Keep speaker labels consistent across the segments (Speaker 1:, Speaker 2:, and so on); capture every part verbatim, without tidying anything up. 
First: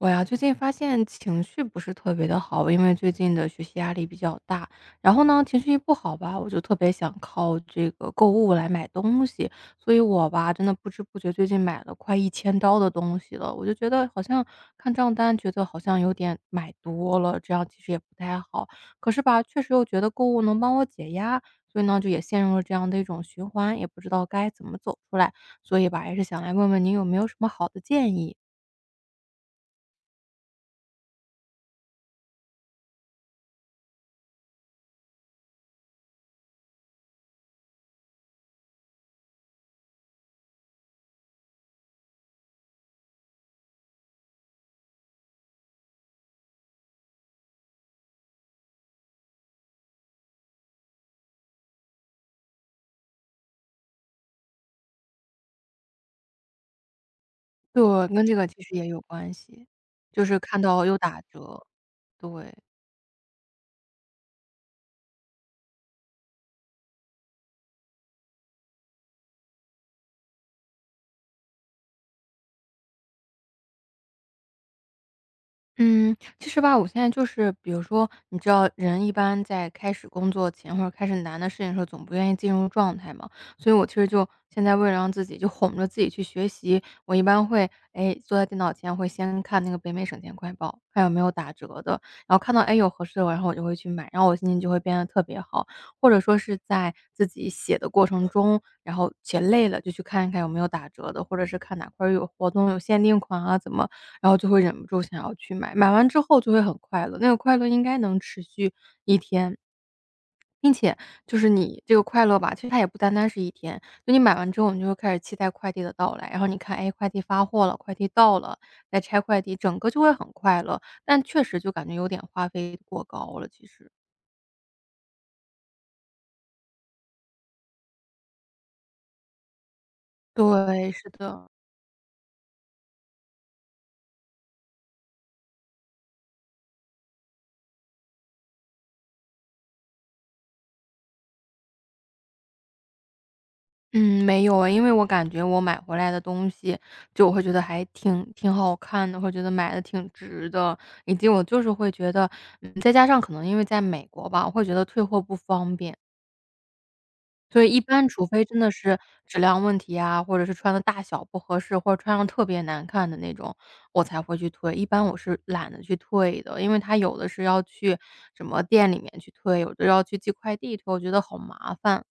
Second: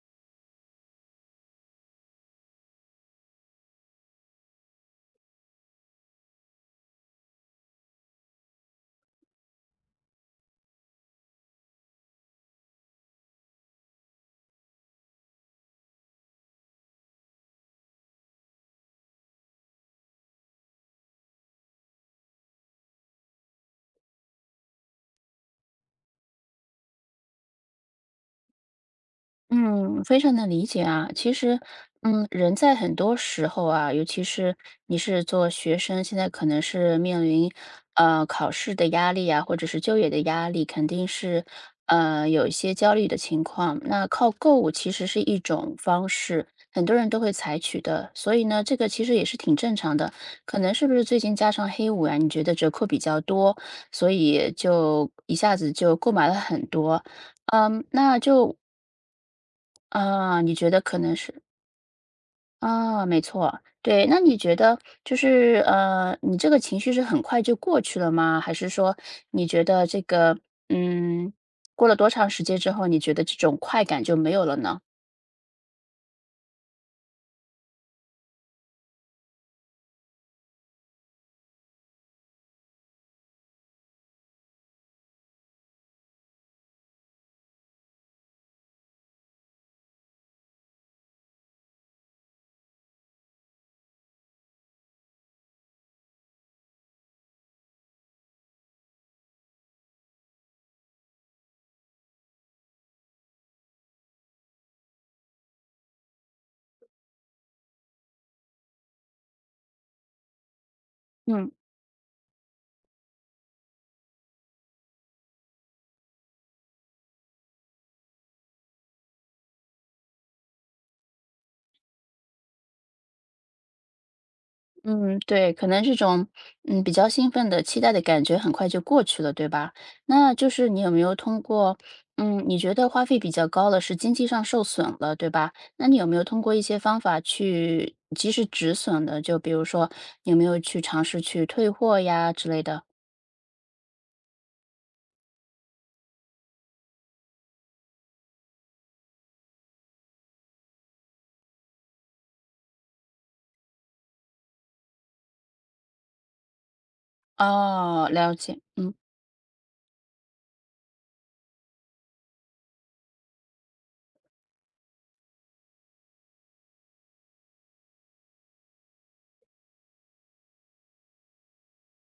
Speaker 1: 我呀，最近发现情绪不是特别的好，因为最近的学习压力比较大，然后呢，情绪一不好吧，我就特别想靠这个购物来买东西，所以我吧，真的不知不觉最近买了快一千刀的东西了，我就觉得好像看账单，觉得好像有点买多了，这样其实也不太好，可是吧，确实又觉得购物能帮我解压，所以呢，就也陷入了这样的一种循环，也不知道该怎么走出来，所以吧，也是想来问问您有没有什么好的建议。
Speaker 2: 嗯，非常能理解啊。其实，嗯，人在很多时候啊，尤其是你是做学生，现在可能是面临呃考试的压力啊，或者是就业的压力，肯定是呃有一些焦虑的情况。那靠购物其实是一种方式，很多人都会采取的。所以呢，这个其实也是挺正常的。可能是不是最近加上黑五啊，你觉得折扣比较多，所以就一下子就购买了很多。嗯，
Speaker 1: 对，
Speaker 2: 那
Speaker 1: 跟这个
Speaker 2: 就
Speaker 1: 其实也有关系，就是
Speaker 2: 啊，你
Speaker 1: 看
Speaker 2: 觉得
Speaker 1: 到
Speaker 2: 可
Speaker 1: 又
Speaker 2: 能
Speaker 1: 打
Speaker 2: 是
Speaker 1: 折，对。
Speaker 2: 啊，没错，对。那你觉得就是呃，你这个情绪是很快就过去了吗？还是说你觉得这个嗯，过了多长时间之后，你觉得这种快感就没有了呢？
Speaker 1: 嗯，其实吧，我现在就是比如说，你知道人一般在开始工作前或者开始难的事情的时候，总不愿意进入状态嘛。所以我其实就现在为了让自己就哄着自己去学习，我一般会，哎，坐在电脑前会先看那个北美省钱快报，看有没有打折的，然后看到哎有合适的，然后我就会去买，然后我心情就会变得特别好。或者说是在自己写的过程中，然后写累了就去看一看有没有打折的，或者是看哪块儿有活动、有限定款啊，怎么然后就会忍不住想要去买，买完之后就会很快乐，那个快乐应该能持续一天。并且就是
Speaker 2: 嗯。
Speaker 1: 你这个快乐吧，其实它也不单单是一天，就你买完之后你就会开始期待快递的到来，然后你看，哎，快递发货了，快递到了，再拆快递，整个就会很快乐，但确实就感觉有点花费过高了，其实。
Speaker 2: 嗯，对，可能这种嗯比较兴奋的期待的感觉很快就过去了，对吧？那就是你有
Speaker 1: 对，
Speaker 2: 没
Speaker 1: 是
Speaker 2: 有通
Speaker 1: 的。
Speaker 2: 过嗯，你觉得花费比较高了，是经济上受损了，对吧？那你有没有通过一些方法去及时止损的？就比如说，有没有去尝试去退货呀之类的？
Speaker 1: 嗯，没有诶，因为我感觉我买回来的东西，就我会觉得还挺挺好看的，会觉得买的挺值的，以及我就是会觉得嗯，再加上可能因为在美国吧，我会觉得退货不方便，所以一
Speaker 2: 哦，
Speaker 1: 般除
Speaker 2: 了
Speaker 1: 非
Speaker 2: 解，
Speaker 1: 真的
Speaker 2: 嗯。
Speaker 1: 是质量问题啊，或者是穿的大小不合适，或者穿上特别难看的那种，我才会去退。一般我是懒得去退的，因为它有的是要去什么店里面去退，有的要去寄快递退，我觉得好麻烦。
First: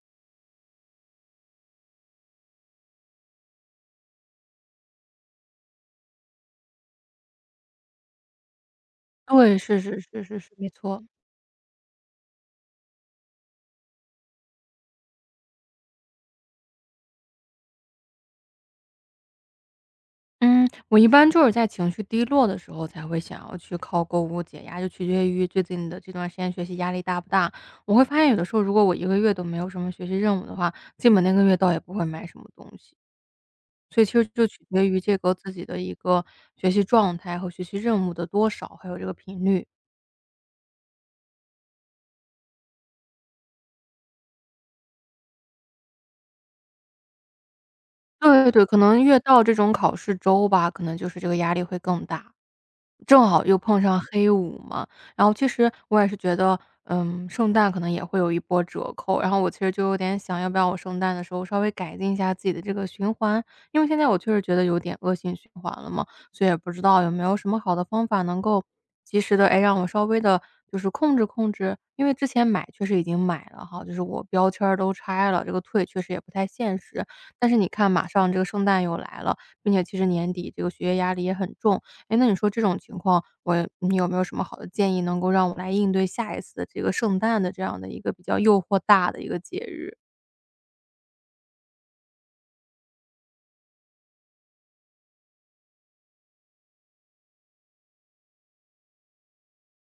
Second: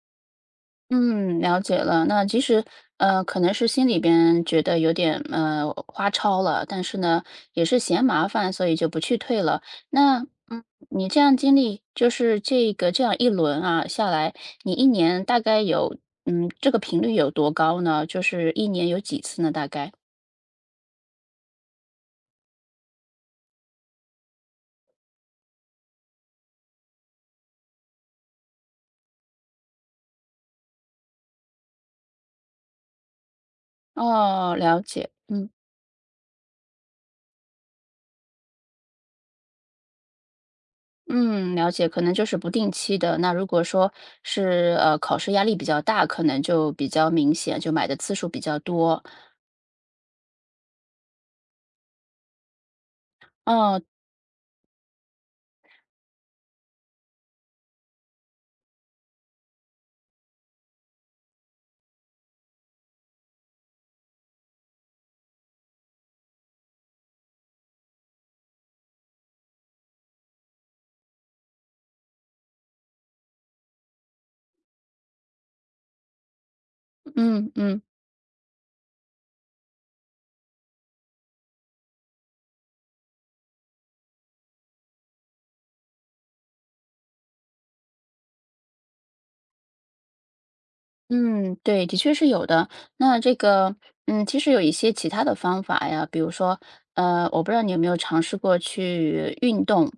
Speaker 2: 嗯，了解了。那其实，呃，可能是心里边觉得有点呃花超了，但是呢，也是嫌麻烦，所以就不去退
Speaker 1: 对，
Speaker 2: 了。
Speaker 1: 是是
Speaker 2: 那
Speaker 1: 是是是，
Speaker 2: 嗯，
Speaker 1: 没错。
Speaker 2: 你这样经历，就是这个这样一轮啊下来，你一年大概有嗯这个频率有多高呢？就是一年有几次呢？大概？
Speaker 1: 嗯，我一般就是在情绪低落的时候才会想要去靠购物解压，就取决于最近的这段时间学习压力大不大。我会发现有的时候，如果我一个月都没有什么学习任务的话，基本那个月倒也不会买什么东西。所以其实就
Speaker 2: 哦，
Speaker 1: 取
Speaker 2: 了
Speaker 1: 决于
Speaker 2: 解。
Speaker 1: 这个
Speaker 2: 嗯
Speaker 1: 自己的一个学习状态和学习任务的多少，还有这个频率。
Speaker 2: 嗯，了解。可能就是不定期的。那如果说是呃考试压力比较大，可能就比较明显，就买的次数比
Speaker 1: 对
Speaker 2: 较
Speaker 1: 对，可
Speaker 2: 多。
Speaker 1: 能越到这种考试周吧，可能就是这个压力会更大。正好又
Speaker 2: 哦，
Speaker 1: 碰上黑五嘛，然后其实我也是觉得，嗯，圣诞可能也会有一波折扣，然后我其实就有点想要不要我圣诞的时候稍微改进一下自己的这个循环，因为现在我确实觉得有点恶性循环了嘛，所以也不知道有没有什么好的方法能够及时的哎，让我稍微的就是控制控制。因为之前买确实已经买了哈，就是我标签儿都拆了，这个退确实也不太现实。但
Speaker 2: 嗯
Speaker 1: 是你
Speaker 2: 嗯
Speaker 1: 看马上这个圣诞又来了，并且其实年底这个学业压力也很重。哎，那你说这种情况，我你有没有什么好的建议，能够让我来应对下一次的这个圣诞的这样的一个比较诱惑大的一个节日？
Speaker 2: 嗯，对，的确是有的。那这个，嗯，其实有一些其他的方法呀，比如说，呃，我不知道你有没有尝试过去运动，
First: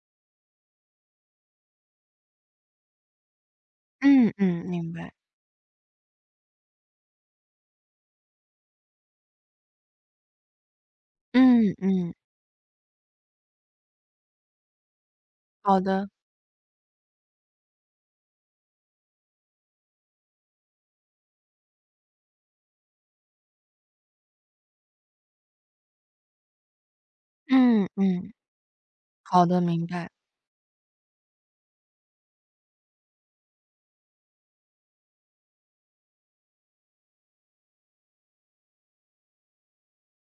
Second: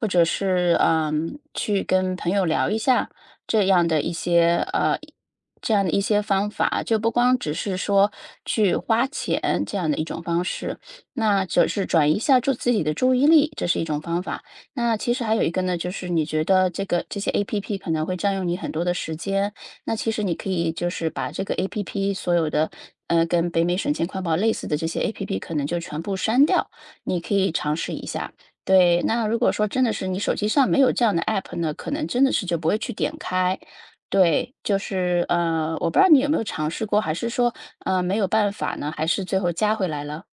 Speaker 2: 或者是嗯，去跟朋友聊一下这样的一
Speaker 1: 嗯
Speaker 2: 些
Speaker 1: 嗯，明
Speaker 2: 呃，
Speaker 1: 白。
Speaker 2: 这样的一些方法，就不光只是说去花钱这样的一种方式，那就
Speaker 1: 嗯
Speaker 2: 是转移
Speaker 1: 嗯，
Speaker 2: 一下注自己的注意力，这是一种方法。那其实还有一个呢，
Speaker 1: 好
Speaker 2: 就是
Speaker 1: 的。
Speaker 2: 你觉得这个这些 A P P 可能会占用你很多的时间，那其实你可以就是把这个 A P P 所有的，呃，跟北美省钱快报类似的这些 A P P 可能就全部删掉，你可以尝
Speaker 1: 嗯
Speaker 2: 试一下。
Speaker 1: 嗯，
Speaker 2: 对，那如
Speaker 1: 好
Speaker 2: 果
Speaker 1: 的，
Speaker 2: 说真
Speaker 1: 明
Speaker 2: 的是
Speaker 1: 白。
Speaker 2: 你手机上没有这样的 app 呢，可能真的是就不会去点开。对，就是呃，我不知道你有没有尝试过，还是说呃没有办法呢？还是最后加回来了？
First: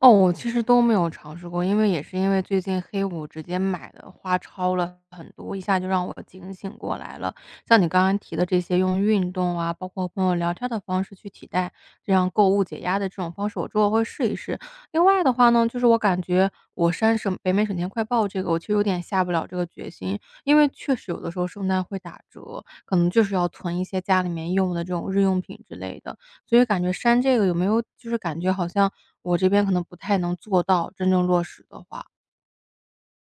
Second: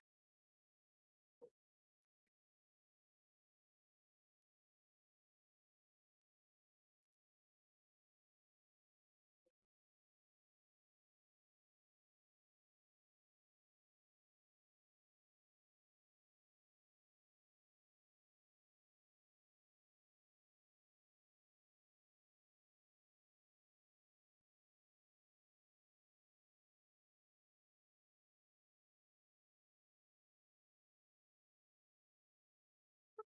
Speaker 1: 哦，我其实都没有尝试过，因为也是因为最近黑五直接买的花超了很多，一下就让我警醒过来了。像你刚刚提的这些，用运动啊，包括和朋友聊天的方式去替代这样购物解压的这种方式，我之后会试一试。另外的话呢，就是我感觉我删省北美省钱快报这个，我其实有点下不了这个决心，因为确实有的时候圣诞会打折，可能就是要囤一些家里面用的这种日用品之类的。所以感觉删这个有没有就是感觉好像我这边可能不太能做到真正落实的话。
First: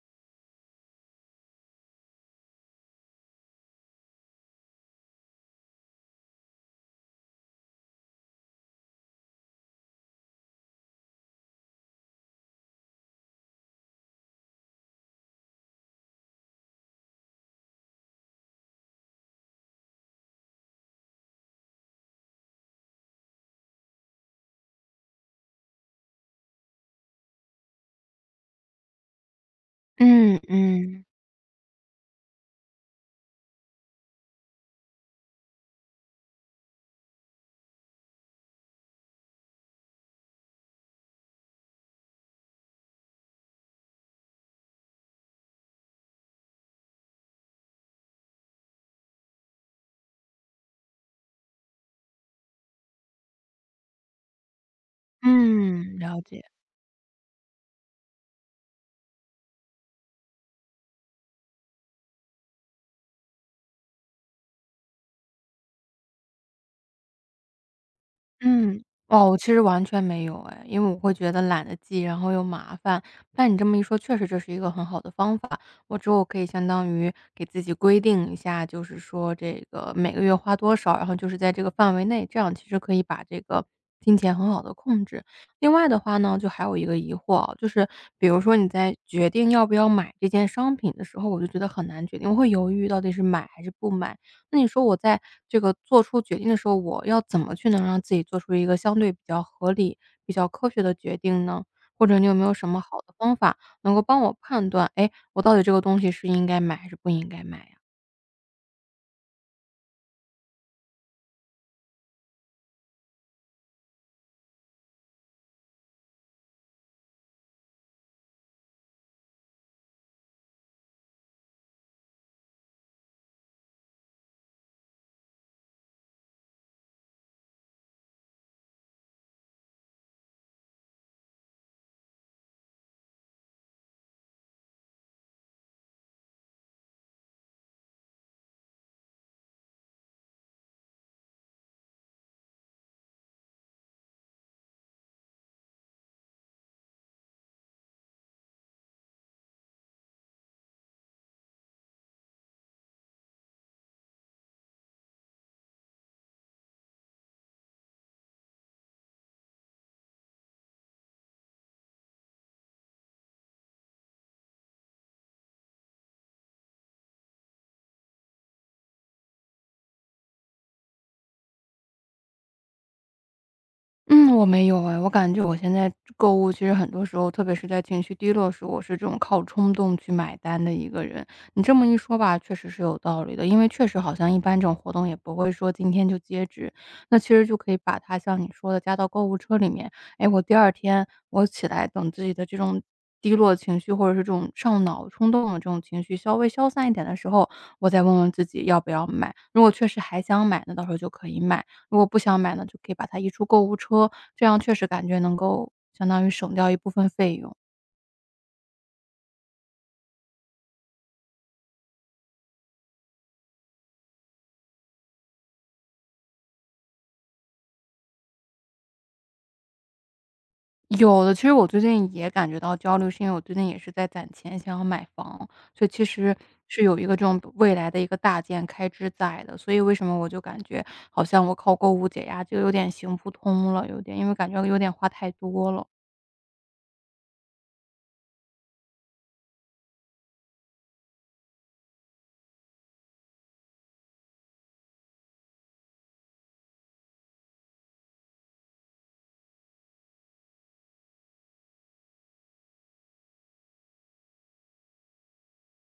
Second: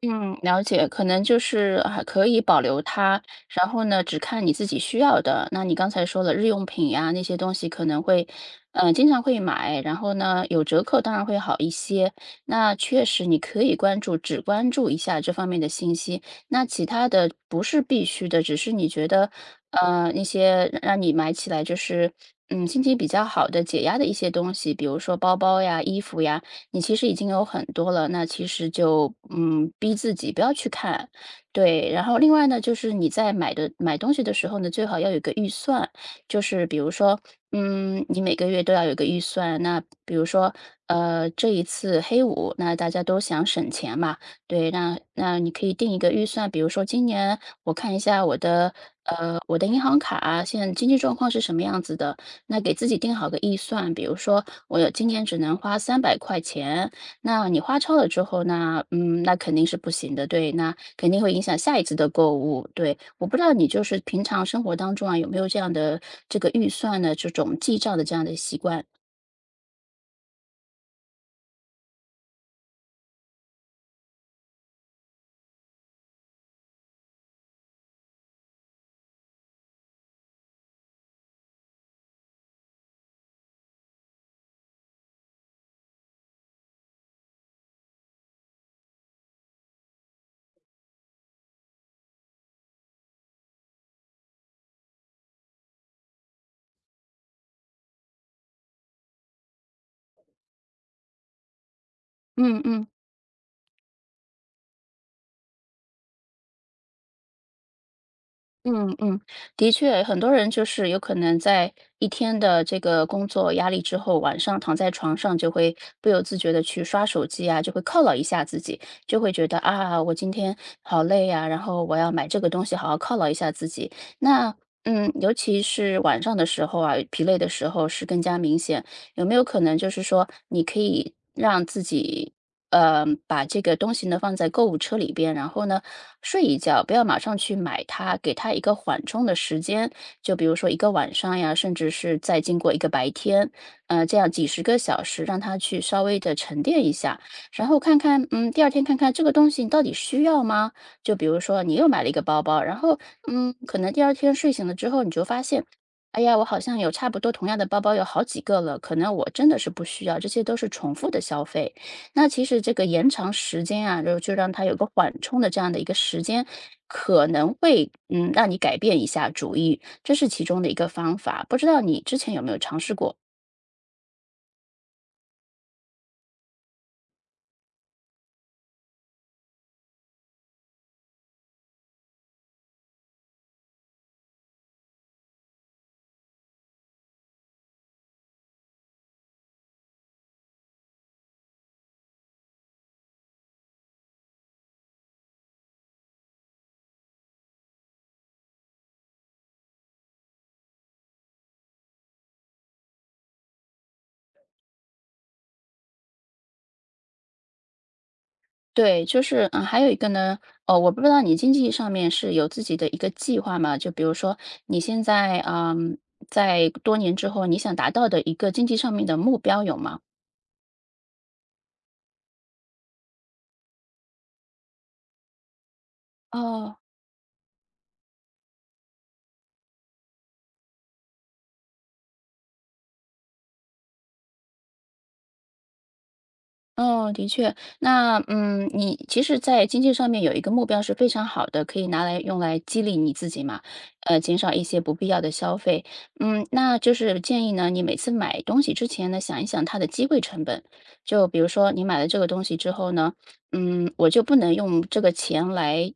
Speaker 2: 嗯，了解，可能就是还可以保留它，然后呢，只看你自己需要的。那你刚才说了，日用品呀那些东西可能会，嗯、经常会买，然后呢，有折扣当然会好一些。那确实你可以关注，只关注一下这方面的信息。那其他的不是必须的，只是你觉得，呃，那些让你买起来就是，嗯，心情比较好的解压的一些东西，比如说包包呀、衣服呀。你其实已经有很多了，那其实就嗯，逼自己
Speaker 1: 嗯
Speaker 2: 不要去
Speaker 1: 嗯，
Speaker 2: 看，对。然后另外呢，就是你在买的买东西的时候呢，最好要有个预算，就是比如说，嗯，你每个月都要有个预算。那比如说，呃，这一次黑五，那大家都想省钱嘛，对，那那你可以定一个预算，比如说今年我看一下我的呃我的银行卡现在经济状况是什么样子的，那给自己定好个预算，比如说我有今年只能花
Speaker 1: 嗯，
Speaker 2: 三百
Speaker 1: 了
Speaker 2: 块
Speaker 1: 解。
Speaker 2: 钱，那你花超了之后呢，嗯，那肯定是不行的，对，那肯定会影响下一次的购物。对，我不知道你就是平常生活当中啊，有没有这样的这个预算的这种记账的这样的习
Speaker 1: 嗯，
Speaker 2: 惯？
Speaker 1: 哦，我其实完全没有哎，因为我会觉得懒得记，然后又麻烦。但你这么一说，确实这是一个很好的方法。我之后可以相当于给自己规定一下，就是说这个每个月花多少，然后就是在这个范围内，这样其实可以把这个金钱很好的控制。另外的话呢，就还有一个疑惑啊，就是比如说你在决定要不要买这件商品的时候，我就觉得很难决定，我会犹豫到底是买还是不买。那你说我在这个做出决定的时候，我要怎么去能让自己做出一个相对比较合理、比较科学的决定呢？或者你有没有
Speaker 2: 嗯
Speaker 1: 什么
Speaker 2: 嗯。
Speaker 1: 好的方法能够帮我判断，哎，我到底这个东西是应该买还是不应该买呀？
Speaker 2: 嗯嗯，的确，很多人就是有可能在一天的这个工作压力之后，晚上躺在床上就会不由自觉的去刷手机啊，就会犒劳一下自己，就会觉得啊，我今天好累呀，然后我要买这个东西，好好犒劳一下自己。那嗯，尤其是晚上的时候啊，疲累的时候是更加明显。有没有可能就是说，你可以让自己呃，把这个东西呢放在购物车里边，然后呢睡一觉，不要马上去买它，给它一个缓冲的时间。就比如说一个晚上呀，甚至是再经过一个白天，呃，这样几十个小时，让它去稍微的沉淀一下，然后看看，嗯，第二天看看这个东西你到底需要吗？就比如说你又买了一个包包，然后，嗯，可能第二天睡醒了之后，你就发现。哎呀，我好像有差不多同样的包包有好几个了，可能我真的是不需要，这些都是重复的消费。那其实这个延长时间啊，就就让它有个缓冲的这样的一个时间，可能会嗯让你改变一下主意，这是其中的一个方法。不知道你之前有没有尝试过？
Speaker 1: 嗯，我没有哎，我感觉我现在购物其实很多时候，特别是在情绪低落时，我是这种靠冲动去买单的一个人。你这么一说吧，确实是有道理的，因为确实好像一般这种活动也不会说今天就截止，那其实就可以把它像你说的加到购物车里面。哎，我第二天我起来等自己的这种低落情绪，或者是这种上脑冲动的这种情绪稍微消散一点的时候，我再问问自己要不要买。如果确实还想买，那到时候就可以买。如果不想买呢，就可以把它移出购物车，这样确实感觉能够相当于省掉一部分费用。
Speaker 2: 对，就是嗯，还有一个呢，哦，我不知道你经济上面是有自己的一个计划吗？就比如说你现在嗯，在多年之后，你想达到的一个经济上面的目标有吗？
Speaker 1: 有的，其实我最近也感觉到焦虑，是因为我最近也是在攒钱，想要买房，所以其实
Speaker 2: 哦，
Speaker 1: 是有一个这种未来的一个大件开支在的。所以为什么我就感觉好像我靠购物解压就有点行不通了，有点因为感觉有点花太多了。
Speaker 2: 哦，的确，那嗯，你其实，在经济上面有一个目标是非常好的，可以拿来用来激励你自己嘛，呃，减少一些不必要的消费。嗯，那就是建议呢，你每次买东西之前呢，想一想它的机会成本。就比如说，你买了这个东西之后呢，嗯，我就不能用这个钱来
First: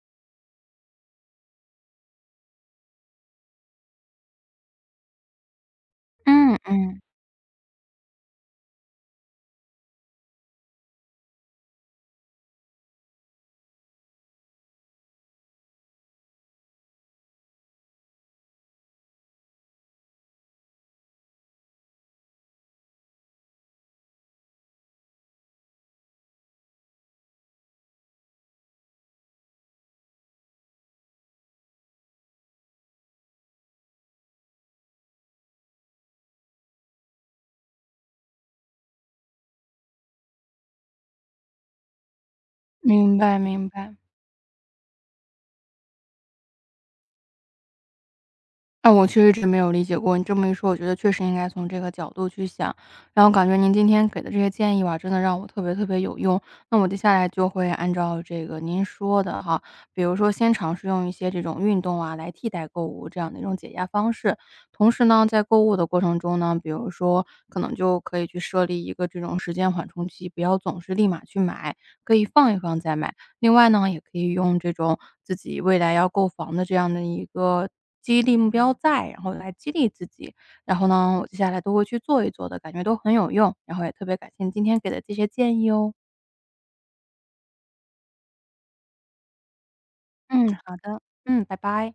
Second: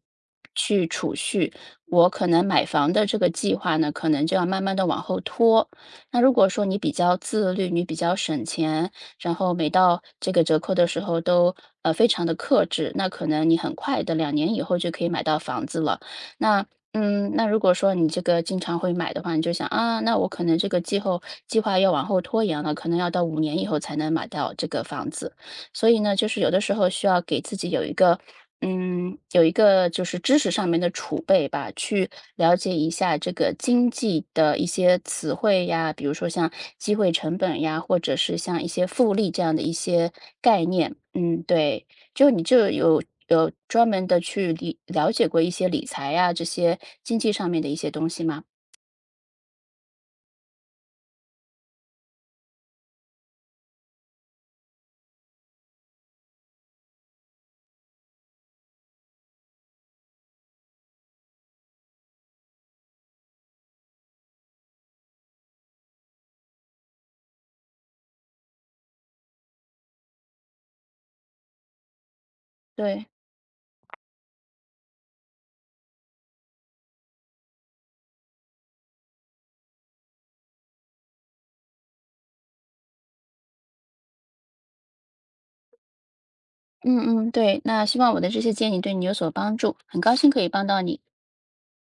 Speaker 2: 去储蓄，我可能买房的这个计划呢，可能就要慢慢的往后拖。那如果
Speaker 1: 嗯
Speaker 2: 说你比
Speaker 1: 嗯。
Speaker 2: 较自律，你比较省钱。然后每到这个折扣的时候都呃非常的克制，那可能你很快的两年以后就可以买到房子了。那嗯，那如果说你这个经常会买的话，你就想啊，那我可能这个计后计划要往后拖延了，可能要到五年以后才能买到这个房子。所以呢，就是有的时候需要给自己有一个嗯，有一个就是知识上面的储备吧，去了解一下这个经济的一些词汇呀，比如说像机会成本呀，或者是像一些复利这样的一些概念。嗯，对，就你就有
Speaker 1: 明白
Speaker 2: 有
Speaker 1: 明
Speaker 2: 专
Speaker 1: 白。
Speaker 2: 门的去理了解过一些理财呀，这些经济上面的一些东西吗？
Speaker 1: 那我确实一直没有理解过，你这么一说，我觉得确实应该从这个角度去想。然后感觉您今天给的这些建议吧，真的让我特别特别有用。那我接下来就会按照这个您说的哈，比如说先尝试用一些这种运动啊来替代购物这样的一种解压方式。同时呢，在购物的过程中呢，比如说可能就可以去设立一个这种时间缓冲期，不要总是立马去买，可以放一放再
Speaker 2: 对，
Speaker 1: 买。另外呢，也可以用这种自己未来要购房的这样的一个激励目标在，然后来激励自己。然后呢，我接下来都会去做一做的，感觉都很有用，然后也特别感谢你今天给的这些建议哦。
Speaker 2: 嗯嗯，对，那希望我的这些建议对你有所帮助，很高兴可以
Speaker 1: 嗯，
Speaker 2: 帮
Speaker 1: 好
Speaker 2: 到你。
Speaker 1: 的，嗯，拜拜。